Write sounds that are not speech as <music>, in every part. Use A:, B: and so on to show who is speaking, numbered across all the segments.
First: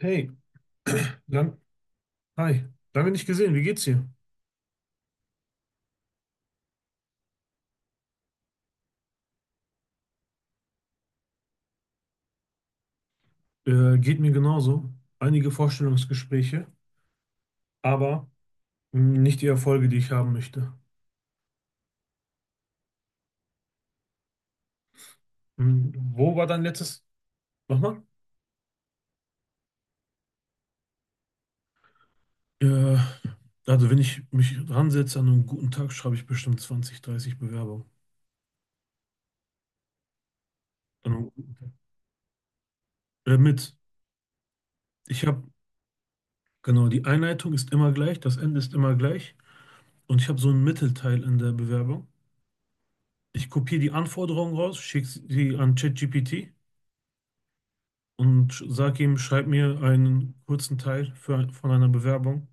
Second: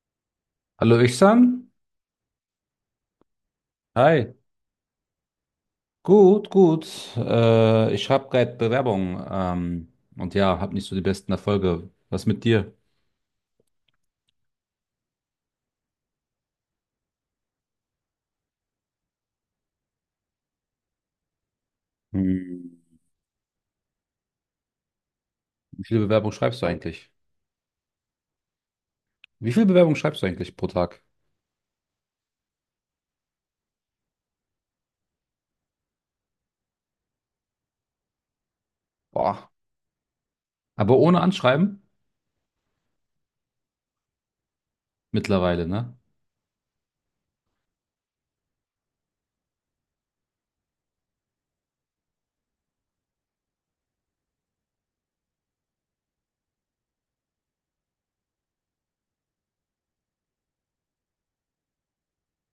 A: Hey,
B: Hallo
A: lang,
B: Ihsan.
A: hi, lange nicht gesehen, wie geht's dir?
B: Hi. Gut, gut. Ich habe gerade Bewerbung, und ja, habe nicht so die besten Erfolge. Was mit dir?
A: Geht mir genauso. Einige Vorstellungsgespräche, aber nicht die Erfolge, die ich haben möchte.
B: Hm. Wie viele Bewerbungen
A: Wo war dein
B: schreibst du
A: letztes?
B: eigentlich?
A: Nochmal?
B: Wie viele Bewerbungen schreibst du eigentlich pro Tag?
A: Äh, also wenn ich mich ransetze an einen guten Tag, schreibe ich bestimmt 20, 30 Bewerbungen.
B: Boah. Aber
A: An
B: ohne
A: einem guten Tag.
B: Anschreiben?
A: Äh, mit, ich habe,
B: Mittlerweile, ne?
A: genau, die Einleitung ist immer gleich, das Ende ist immer gleich und ich habe so einen Mittelteil in der Bewerbung. Ich kopiere die Anforderungen raus, schicke sie an ChatGPT und sag ihm, schreib mir einen kurzen Teil für, von einer Bewerbung,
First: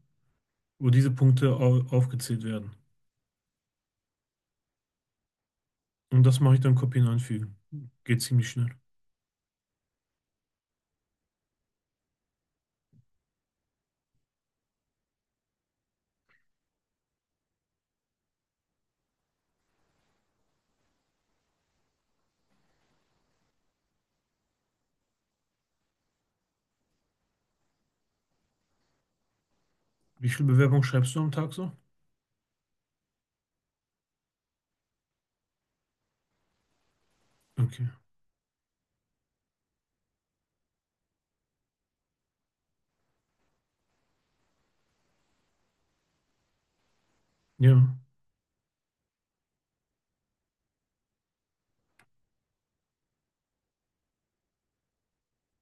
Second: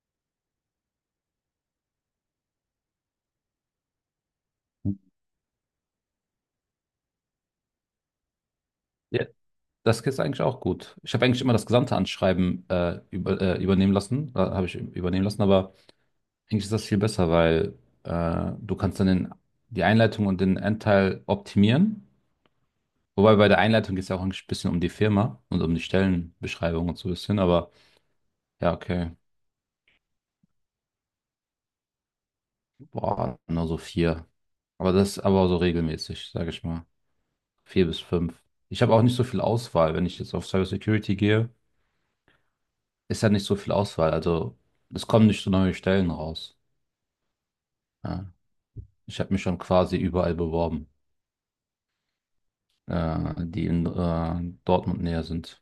A: wo diese Punkte aufgezählt werden. Und das mache ich dann kopieren und einfügen. Geht ziemlich schnell.
B: Ja. Das geht eigentlich auch gut. Ich habe eigentlich immer das gesamte Anschreiben übernehmen lassen, habe ich übernehmen lassen, aber eigentlich ist das viel besser, weil du kannst dann den, die Einleitung und den Endteil optimieren. Wobei bei der Einleitung geht es ja auch ein bisschen um die Firma und um die Stellenbeschreibung und so ein bisschen, aber ja, okay.
A: Wie viele Bewerbungen schreibst du am Tag so?
B: Boah, nur so vier. Aber das aber so regelmäßig, sage ich mal.
A: Okay.
B: Vier bis fünf. Ich habe auch nicht so viel Auswahl. Wenn ich jetzt auf Cybersecurity gehe, ist ja nicht so viel Auswahl. Also es kommen nicht so neue Stellen raus.
A: Ja.
B: Ja. Ich habe mich schon quasi überall beworben, die in Dortmund näher sind.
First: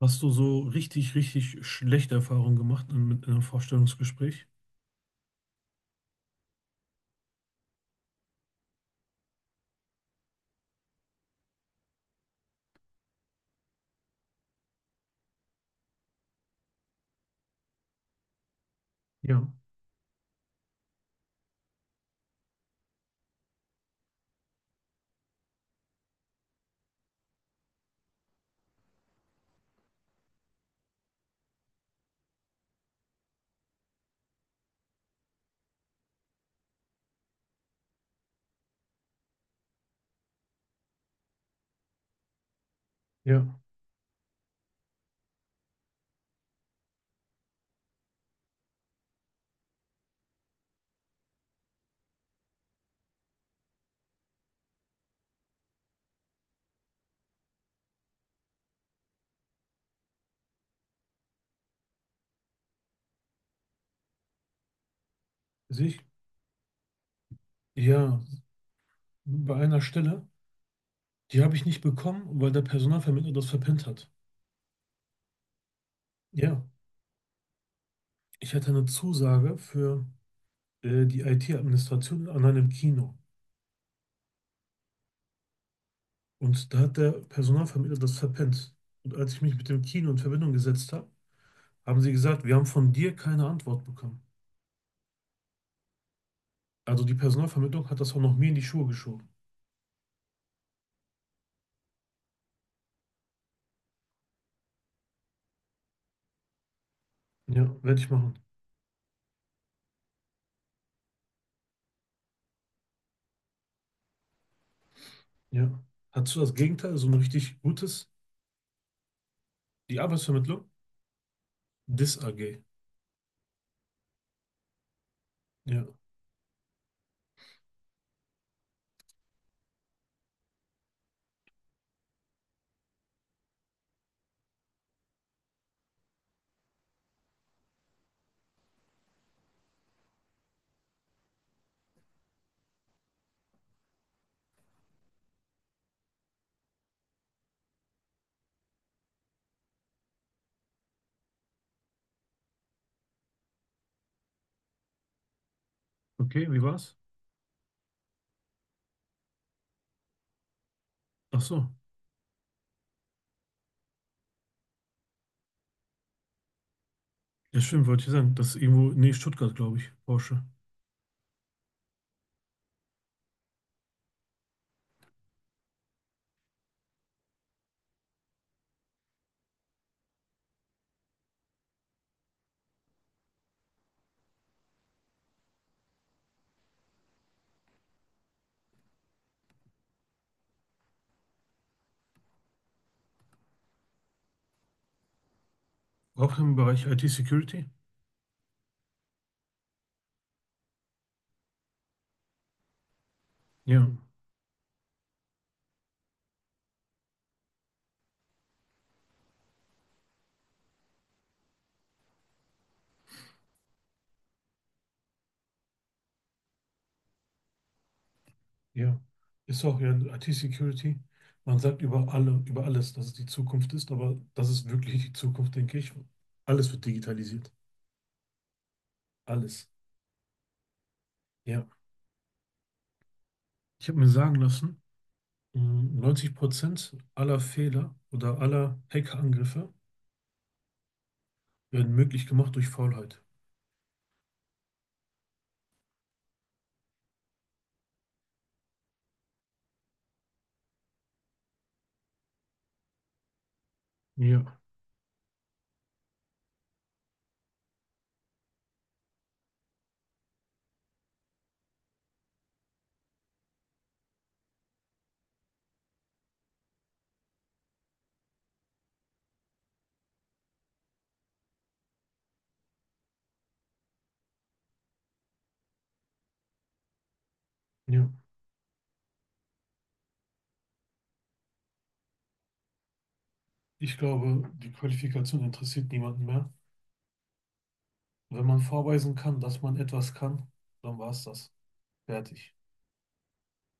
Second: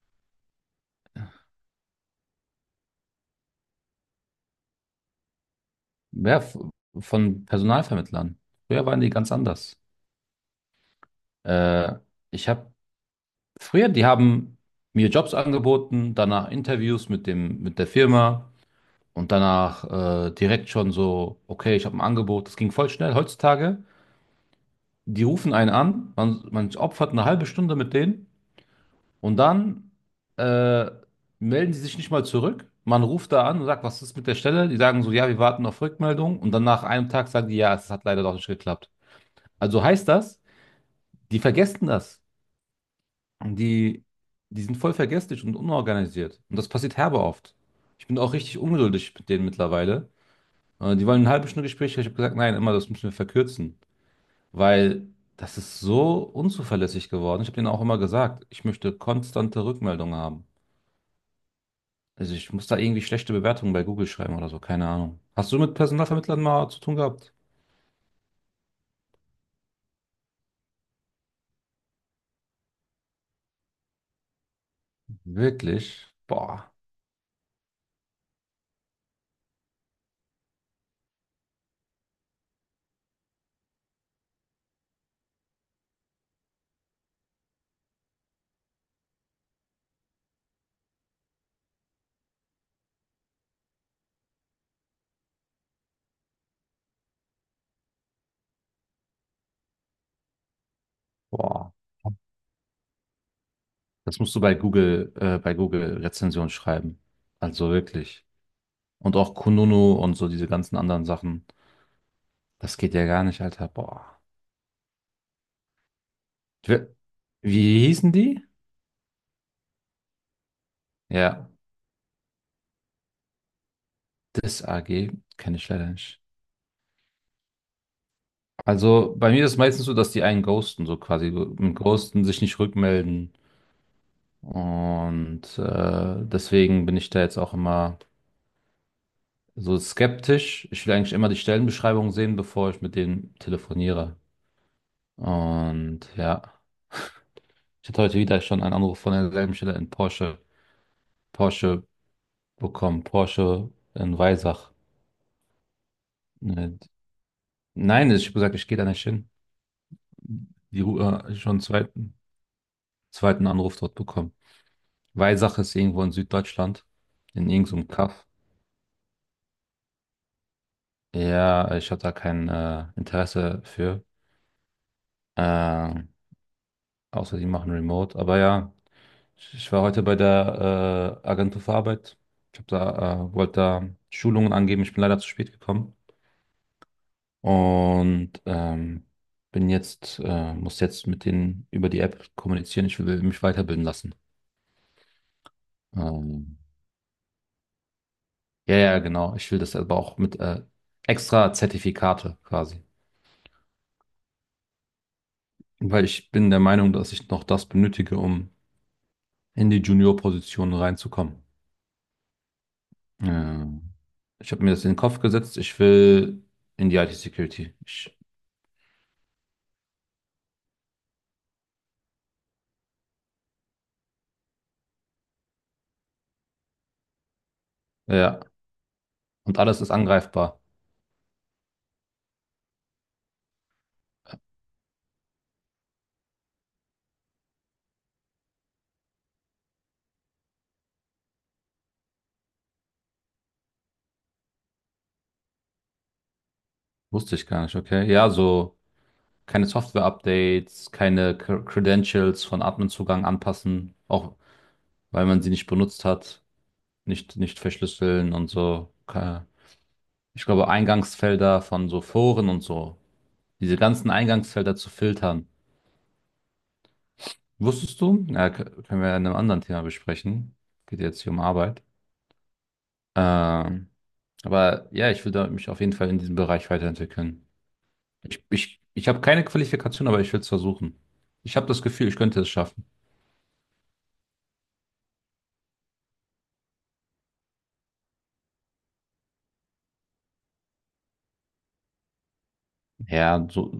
A: Hast du so richtig, richtig schlechte Erfahrungen gemacht in, mit einem Vorstellungsgespräch?
B: Ja, von Personalvermittlern. Früher waren die ganz anders. Äh, ich habe Früher, die haben mir Jobs angeboten, danach Interviews mit dem, mit der Firma und
A: Ja.
B: danach direkt schon so, okay, ich habe ein Angebot. Das ging voll schnell. Heutzutage, die rufen einen an, man opfert eine halbe Stunde mit denen und dann äh, melden die sich nicht mal zurück. Man ruft da an und sagt, was ist mit der Stelle? Die sagen so, ja, wir warten auf Rückmeldung und dann nach einem Tag sagen die, ja, es hat leider doch nicht geklappt. Also heißt das, die vergessen das.
A: Ja.
B: die, die sind voll vergesslich und unorganisiert. Und das passiert herbe oft. Ich bin auch richtig ungeduldig mit denen mittlerweile. Die wollen eine halbe Stunde Gespräch. Ich habe gesagt, nein, immer, das müssen wir verkürzen. Weil das ist so unzuverlässig geworden. Ich habe denen auch immer gesagt, ich möchte konstante Rückmeldungen haben. Also ich muss da irgendwie schlechte Bewertungen bei Google schreiben oder so, keine Ahnung. Hast du mit
A: Sich.
B: Personalvermittlern mal zu tun gehabt?
A: Ja. Bei einer Stelle, die habe ich nicht bekommen, weil der Personalvermittler das verpennt hat.
B: Wirklich?
A: Ja. Ich hatte eine Zusage für die IT-Administration an einem Kino. Und da hat der Personalvermittler das verpennt. Und als ich mich mit dem Kino in Verbindung gesetzt habe, haben sie gesagt, wir haben von dir keine Antwort bekommen. Also die Personalvermittlung hat das auch noch mir in die Schuhe geschoben.
B: Boah. Das musst du bei Google Rezension schreiben. Also
A: Ja, werde ich
B: wirklich.
A: machen.
B: Und auch Kununu und so diese ganzen anderen Sachen. Das geht ja gar nicht, Alter. Boah.
A: Ja. Hattest du das
B: Ich will-
A: Gegenteil, so ein richtig
B: Wie
A: gutes?
B: hießen die?
A: Die Arbeitsvermittlung?
B: Ja,
A: DIS AG.
B: das AG kenne ich
A: Ja.
B: leider nicht. Also bei mir ist es meistens so, dass die einen ghosten, so quasi mit Ghosten sich nicht rückmelden. Und deswegen bin ich da jetzt auch immer so skeptisch. Ich will eigentlich immer die Stellenbeschreibung sehen, bevor ich mit denen telefoniere. Und ja, ich hatte heute wieder schon einen Anruf von derselben Stelle in Porsche. Porsche bekommen, Porsche in Weisach.
A: Okay, wie
B: Äh,
A: war's?
B: Nein, ich habe gesagt, ich gehe da nicht hin. Die, Ru-
A: Ach
B: schon einen
A: so.
B: zweiten Anruf dort bekommen. Weisach ist irgendwo in Süddeutschland, in
A: Ja, stimmt,
B: irgendeinem
A: wollte ich
B: Kaff.
A: sagen. Das ist irgendwo, nee, Stuttgart, glaube ich, Porsche.
B: Ja, ich habe da kein Interesse für. Äh, außer die machen Remote. Aber ja, ich war heute bei der Agentur für Arbeit. Ich hab da, wollte da Schulungen angeben. Ich bin leider zu spät gekommen. Und muss jetzt mit denen über die App kommunizieren. Ich will mich weiterbilden lassen.
A: Auch im
B: Ähm,
A: Bereich IT-Security?
B: ja, ja, genau. Ich will das aber auch mit extra Zertifikate quasi.
A: Ja.
B: Weil ich bin der Meinung, dass ich noch das benötige, um in die Junior-Position reinzukommen. Ähm, ich habe mir das in den Kopf gesetzt. Ich will in die IT-Security. Ich-
A: Ja, ist auch ja IT-Security. Man sagt über alle, über alles, dass es die Zukunft ist, aber das ist wirklich die Zukunft, denke ich. Alles wird digitalisiert.
B: Ja, und
A: Alles.
B: alles ist angreifbar.
A: Ja. Ich habe mir sagen lassen, 90% aller Fehler oder aller Hackerangriffe werden möglich gemacht durch Faulheit.
B: Wusste ich gar nicht, okay? Ja, so. Keine Software-Updates, keine Credentials von Admin-Zugang anpassen, auch
A: Ja,
B: weil man sie nicht benutzt hat, nicht verschlüsseln und so. Ich glaube, Eingangsfelder von so Foren und so, diese ganzen Eingangsfelder zu filtern. Wusstest du? Ja, können wir ja in einem anderen Thema besprechen. Geht jetzt hier um Arbeit. Ähm, aber ja, ich will da mich auf jeden Fall in diesem Bereich weiterentwickeln.
A: ja.
B: Ich habe keine Qualifikation, aber ich will es versuchen. Ich habe das Gefühl, ich könnte es schaffen.
A: Ich glaube, die Qualifikation interessiert niemanden mehr. Wenn man vorweisen kann, dass man etwas kann, dann war es das. Fertig.
B: Ja, so,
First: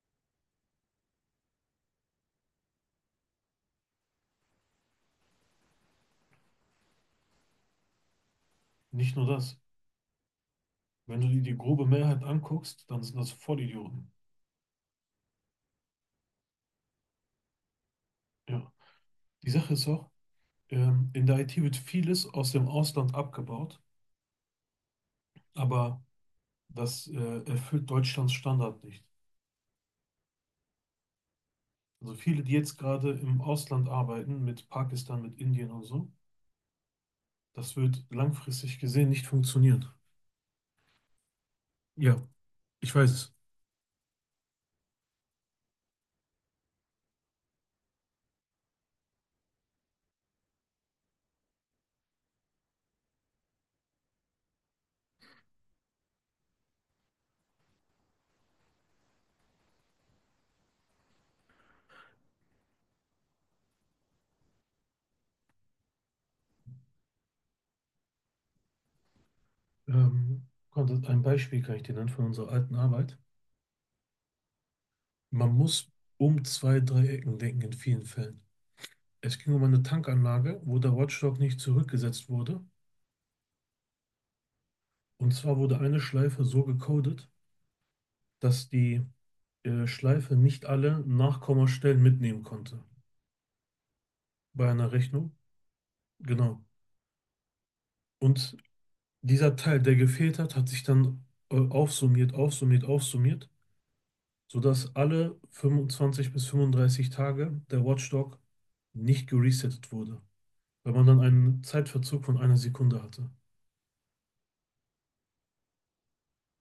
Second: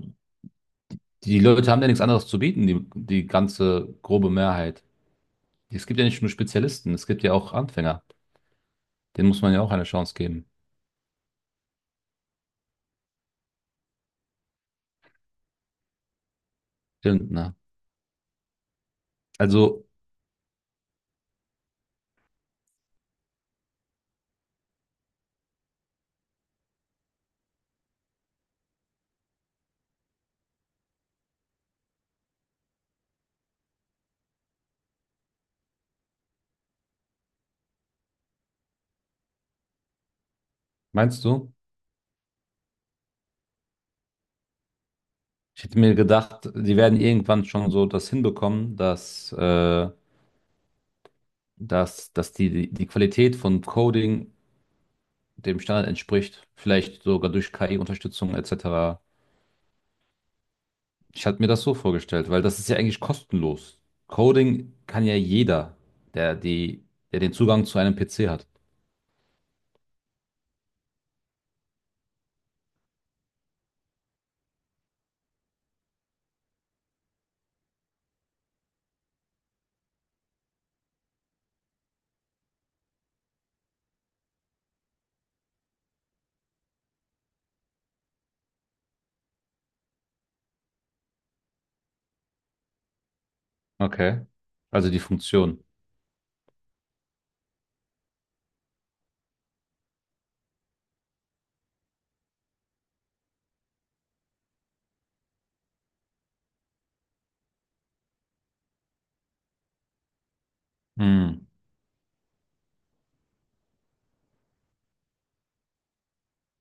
B: die Leute haben ja nichts anderes zu bieten, die ganze grobe Mehrheit. Es gibt ja nicht nur Spezialisten, es gibt ja auch Anfänger.
A: Nicht nur
B: Denen muss man
A: das.
B: ja auch eine Chance geben.
A: Wenn du dir die grobe Mehrheit anguckst, dann sind das Vollidioten.
B: Stimmt, ne?
A: Ja. Die Sache
B: Also,
A: ist auch, in der IT wird vieles aus dem Ausland abgebaut, aber das erfüllt Deutschlands Standard nicht. Also viele, die jetzt gerade im Ausland arbeiten, mit Pakistan, mit Indien und so, das wird langfristig gesehen nicht funktionieren.
B: meinst du?
A: Ja, ich weiß es.
B: Ich hätte mir gedacht, die werden irgendwann schon so das hinbekommen, dass die die Qualität von Coding dem Standard entspricht. Vielleicht sogar durch KI-Unterstützung etc. Ich hatte mir das so vorgestellt, weil das ist ja eigentlich kostenlos. Coding kann ja jeder, der, die, der den Zugang zu einem PC hat.
A: Ein Beispiel kann ich dir nennen von unserer alten Arbeit. Man muss um zwei, drei Ecken denken in vielen Fällen. Es ging um eine Tankanlage, wo der Watchdog nicht zurückgesetzt wurde. Und zwar wurde eine Schleife so gecodet, dass die Schleife nicht alle Nachkommastellen mitnehmen konnte
B: Okay.
A: bei einer
B: Also die
A: Rechnung.
B: Funktion.
A: Genau. Und dieser Teil, der gefehlt hat, hat sich dann aufsummiert, aufsummiert, aufsummiert, sodass alle 25 bis 35 Tage der Watchdog nicht geresettet wurde, weil man dann
B: Hm.
A: einen Zeitverzug von einer Sekunde hatte.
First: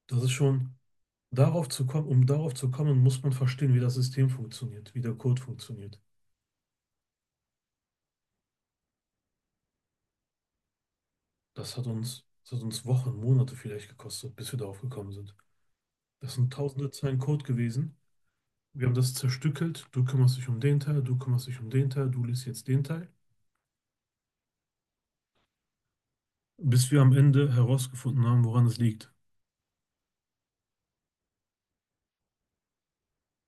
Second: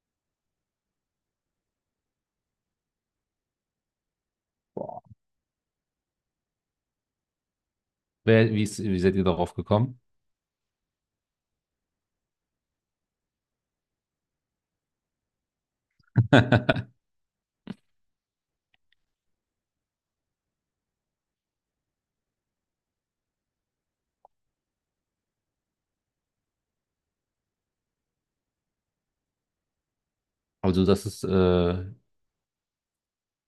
A: Das ist schon. Um darauf zu kommen, muss man verstehen, wie das System funktioniert, wie der Code funktioniert.
B: Wie seid ihr darauf gekommen?
A: Das hat uns Wochen, Monate vielleicht gekostet, bis wir darauf gekommen sind. Das sind tausende
B: <laughs>
A: Zeilen Code gewesen. Wir haben das zerstückelt. Du kümmerst dich um den Teil, du kümmerst dich um den Teil, du liest jetzt den Teil. Bis wir am Ende herausgefunden haben, woran es liegt.
B: Also das ist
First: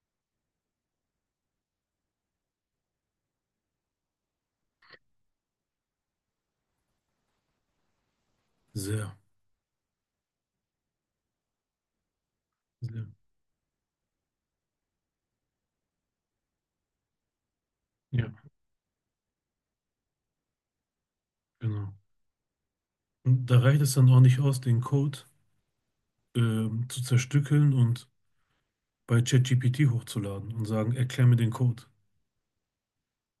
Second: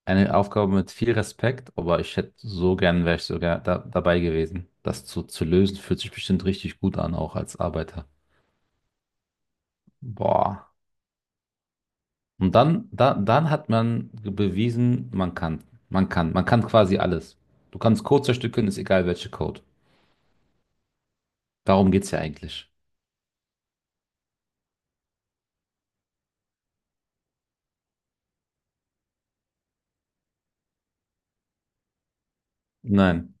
B: eine Aufgabe mit viel Respekt, aber ich hätte so gern, wäre ich sogar da, dabei gewesen. Zu lösen fühlt sich bestimmt richtig gut an, auch als Arbeiter.
A: Sehr,
B: Boah. Und dann,
A: sehr.
B: dann hat man bewiesen, man kann. Man kann. Man kann quasi alles. Du kannst Code
A: Ja,
B: zerstückeln, ist egal welche Code. Darum
A: genau.
B: geht's ja eigentlich.
A: Und da reicht es dann auch nicht aus, den Code zu zerstückeln und bei ChatGPT hochzuladen und sagen, erklär mir den Code.
B: Nein.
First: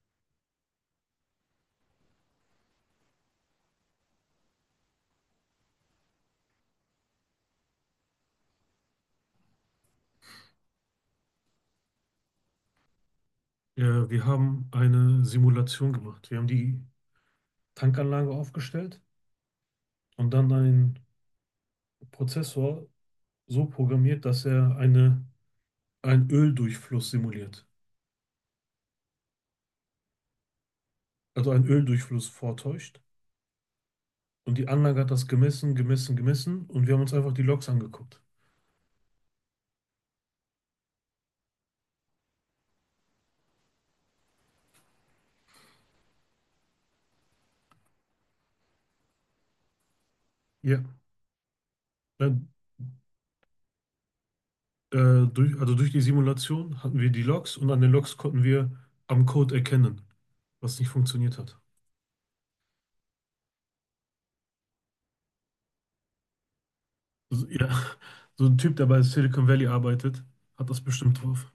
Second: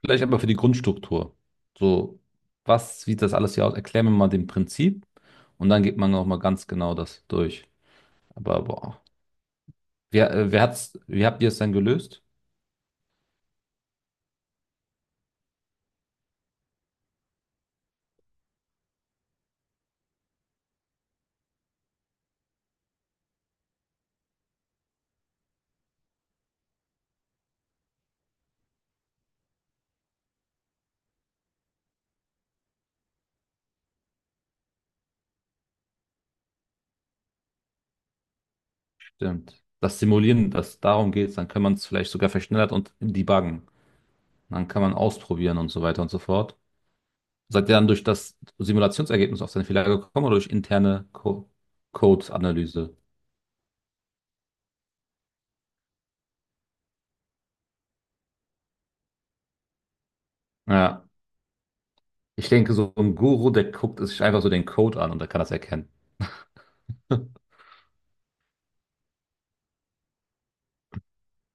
B: Vielleicht aber für die Grundstruktur. So, was sieht das alles hier aus? Erklär mir mal den Prinzip und dann geht man nochmal ganz genau das durch. Aber boah. Wer hat's, wie habt ihr es dann gelöst?
A: Ja, wir haben eine Simulation gemacht. Wir haben die Tankanlage aufgestellt und dann einen Prozessor so programmiert, dass er eine, einen Öldurchfluss simuliert. Also einen Öldurchfluss vortäuscht. Und die Anlage hat das gemessen, gemessen, gemessen und wir haben uns einfach die Logs angeguckt.
B: Stimmt. Das darum geht, dann kann man es vielleicht sogar verschnellert und debuggen. Dann kann man ausprobieren und so weiter und so fort. Seid ihr dann durch das Simulationsergebnis auf seinen Fehler gekommen oder durch
A: Ja.
B: interne Co
A: Dann,
B: Code-Analyse?
A: also durch die Simulation hatten wir die Logs und an den Logs konnten wir am Code erkennen, was nicht
B: Ja,
A: funktioniert hat.
B: ich denke, so ein Guru, der guckt sich einfach so den Code an und der kann das erkennen. <laughs>
A: So, ja, <laughs> so ein Typ, der bei Silicon Valley arbeitet, hat das bestimmt drauf.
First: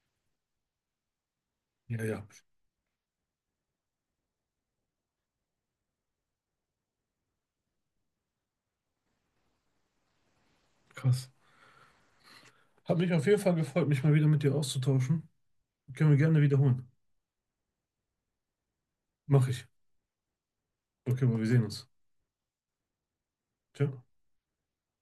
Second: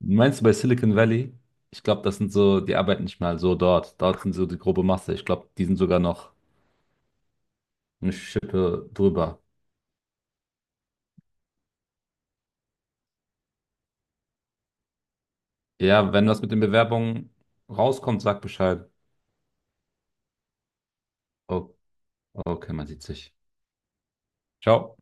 B: Meinst du bei Silicon Valley? Ich glaube,
A: Ja,
B: das
A: ja,
B: sind so, die arbeiten nicht mal so dort. Dort sind so die grobe Masse. Ich glaube, die sind sogar noch eine Schippe drüber.
A: krass. Hat mich auf jeden Fall gefreut, mich mal wieder mit dir auszutauschen. Können
B: Ja,
A: wir
B: wenn
A: gerne
B: was mit den
A: wiederholen.
B: Bewerbungen rauskommt, sag Bescheid.
A: Mach ich. Okay, aber wir sehen
B: Oh,
A: uns.
B: okay, man sieht sich.
A: Ciao.
B: Ciao.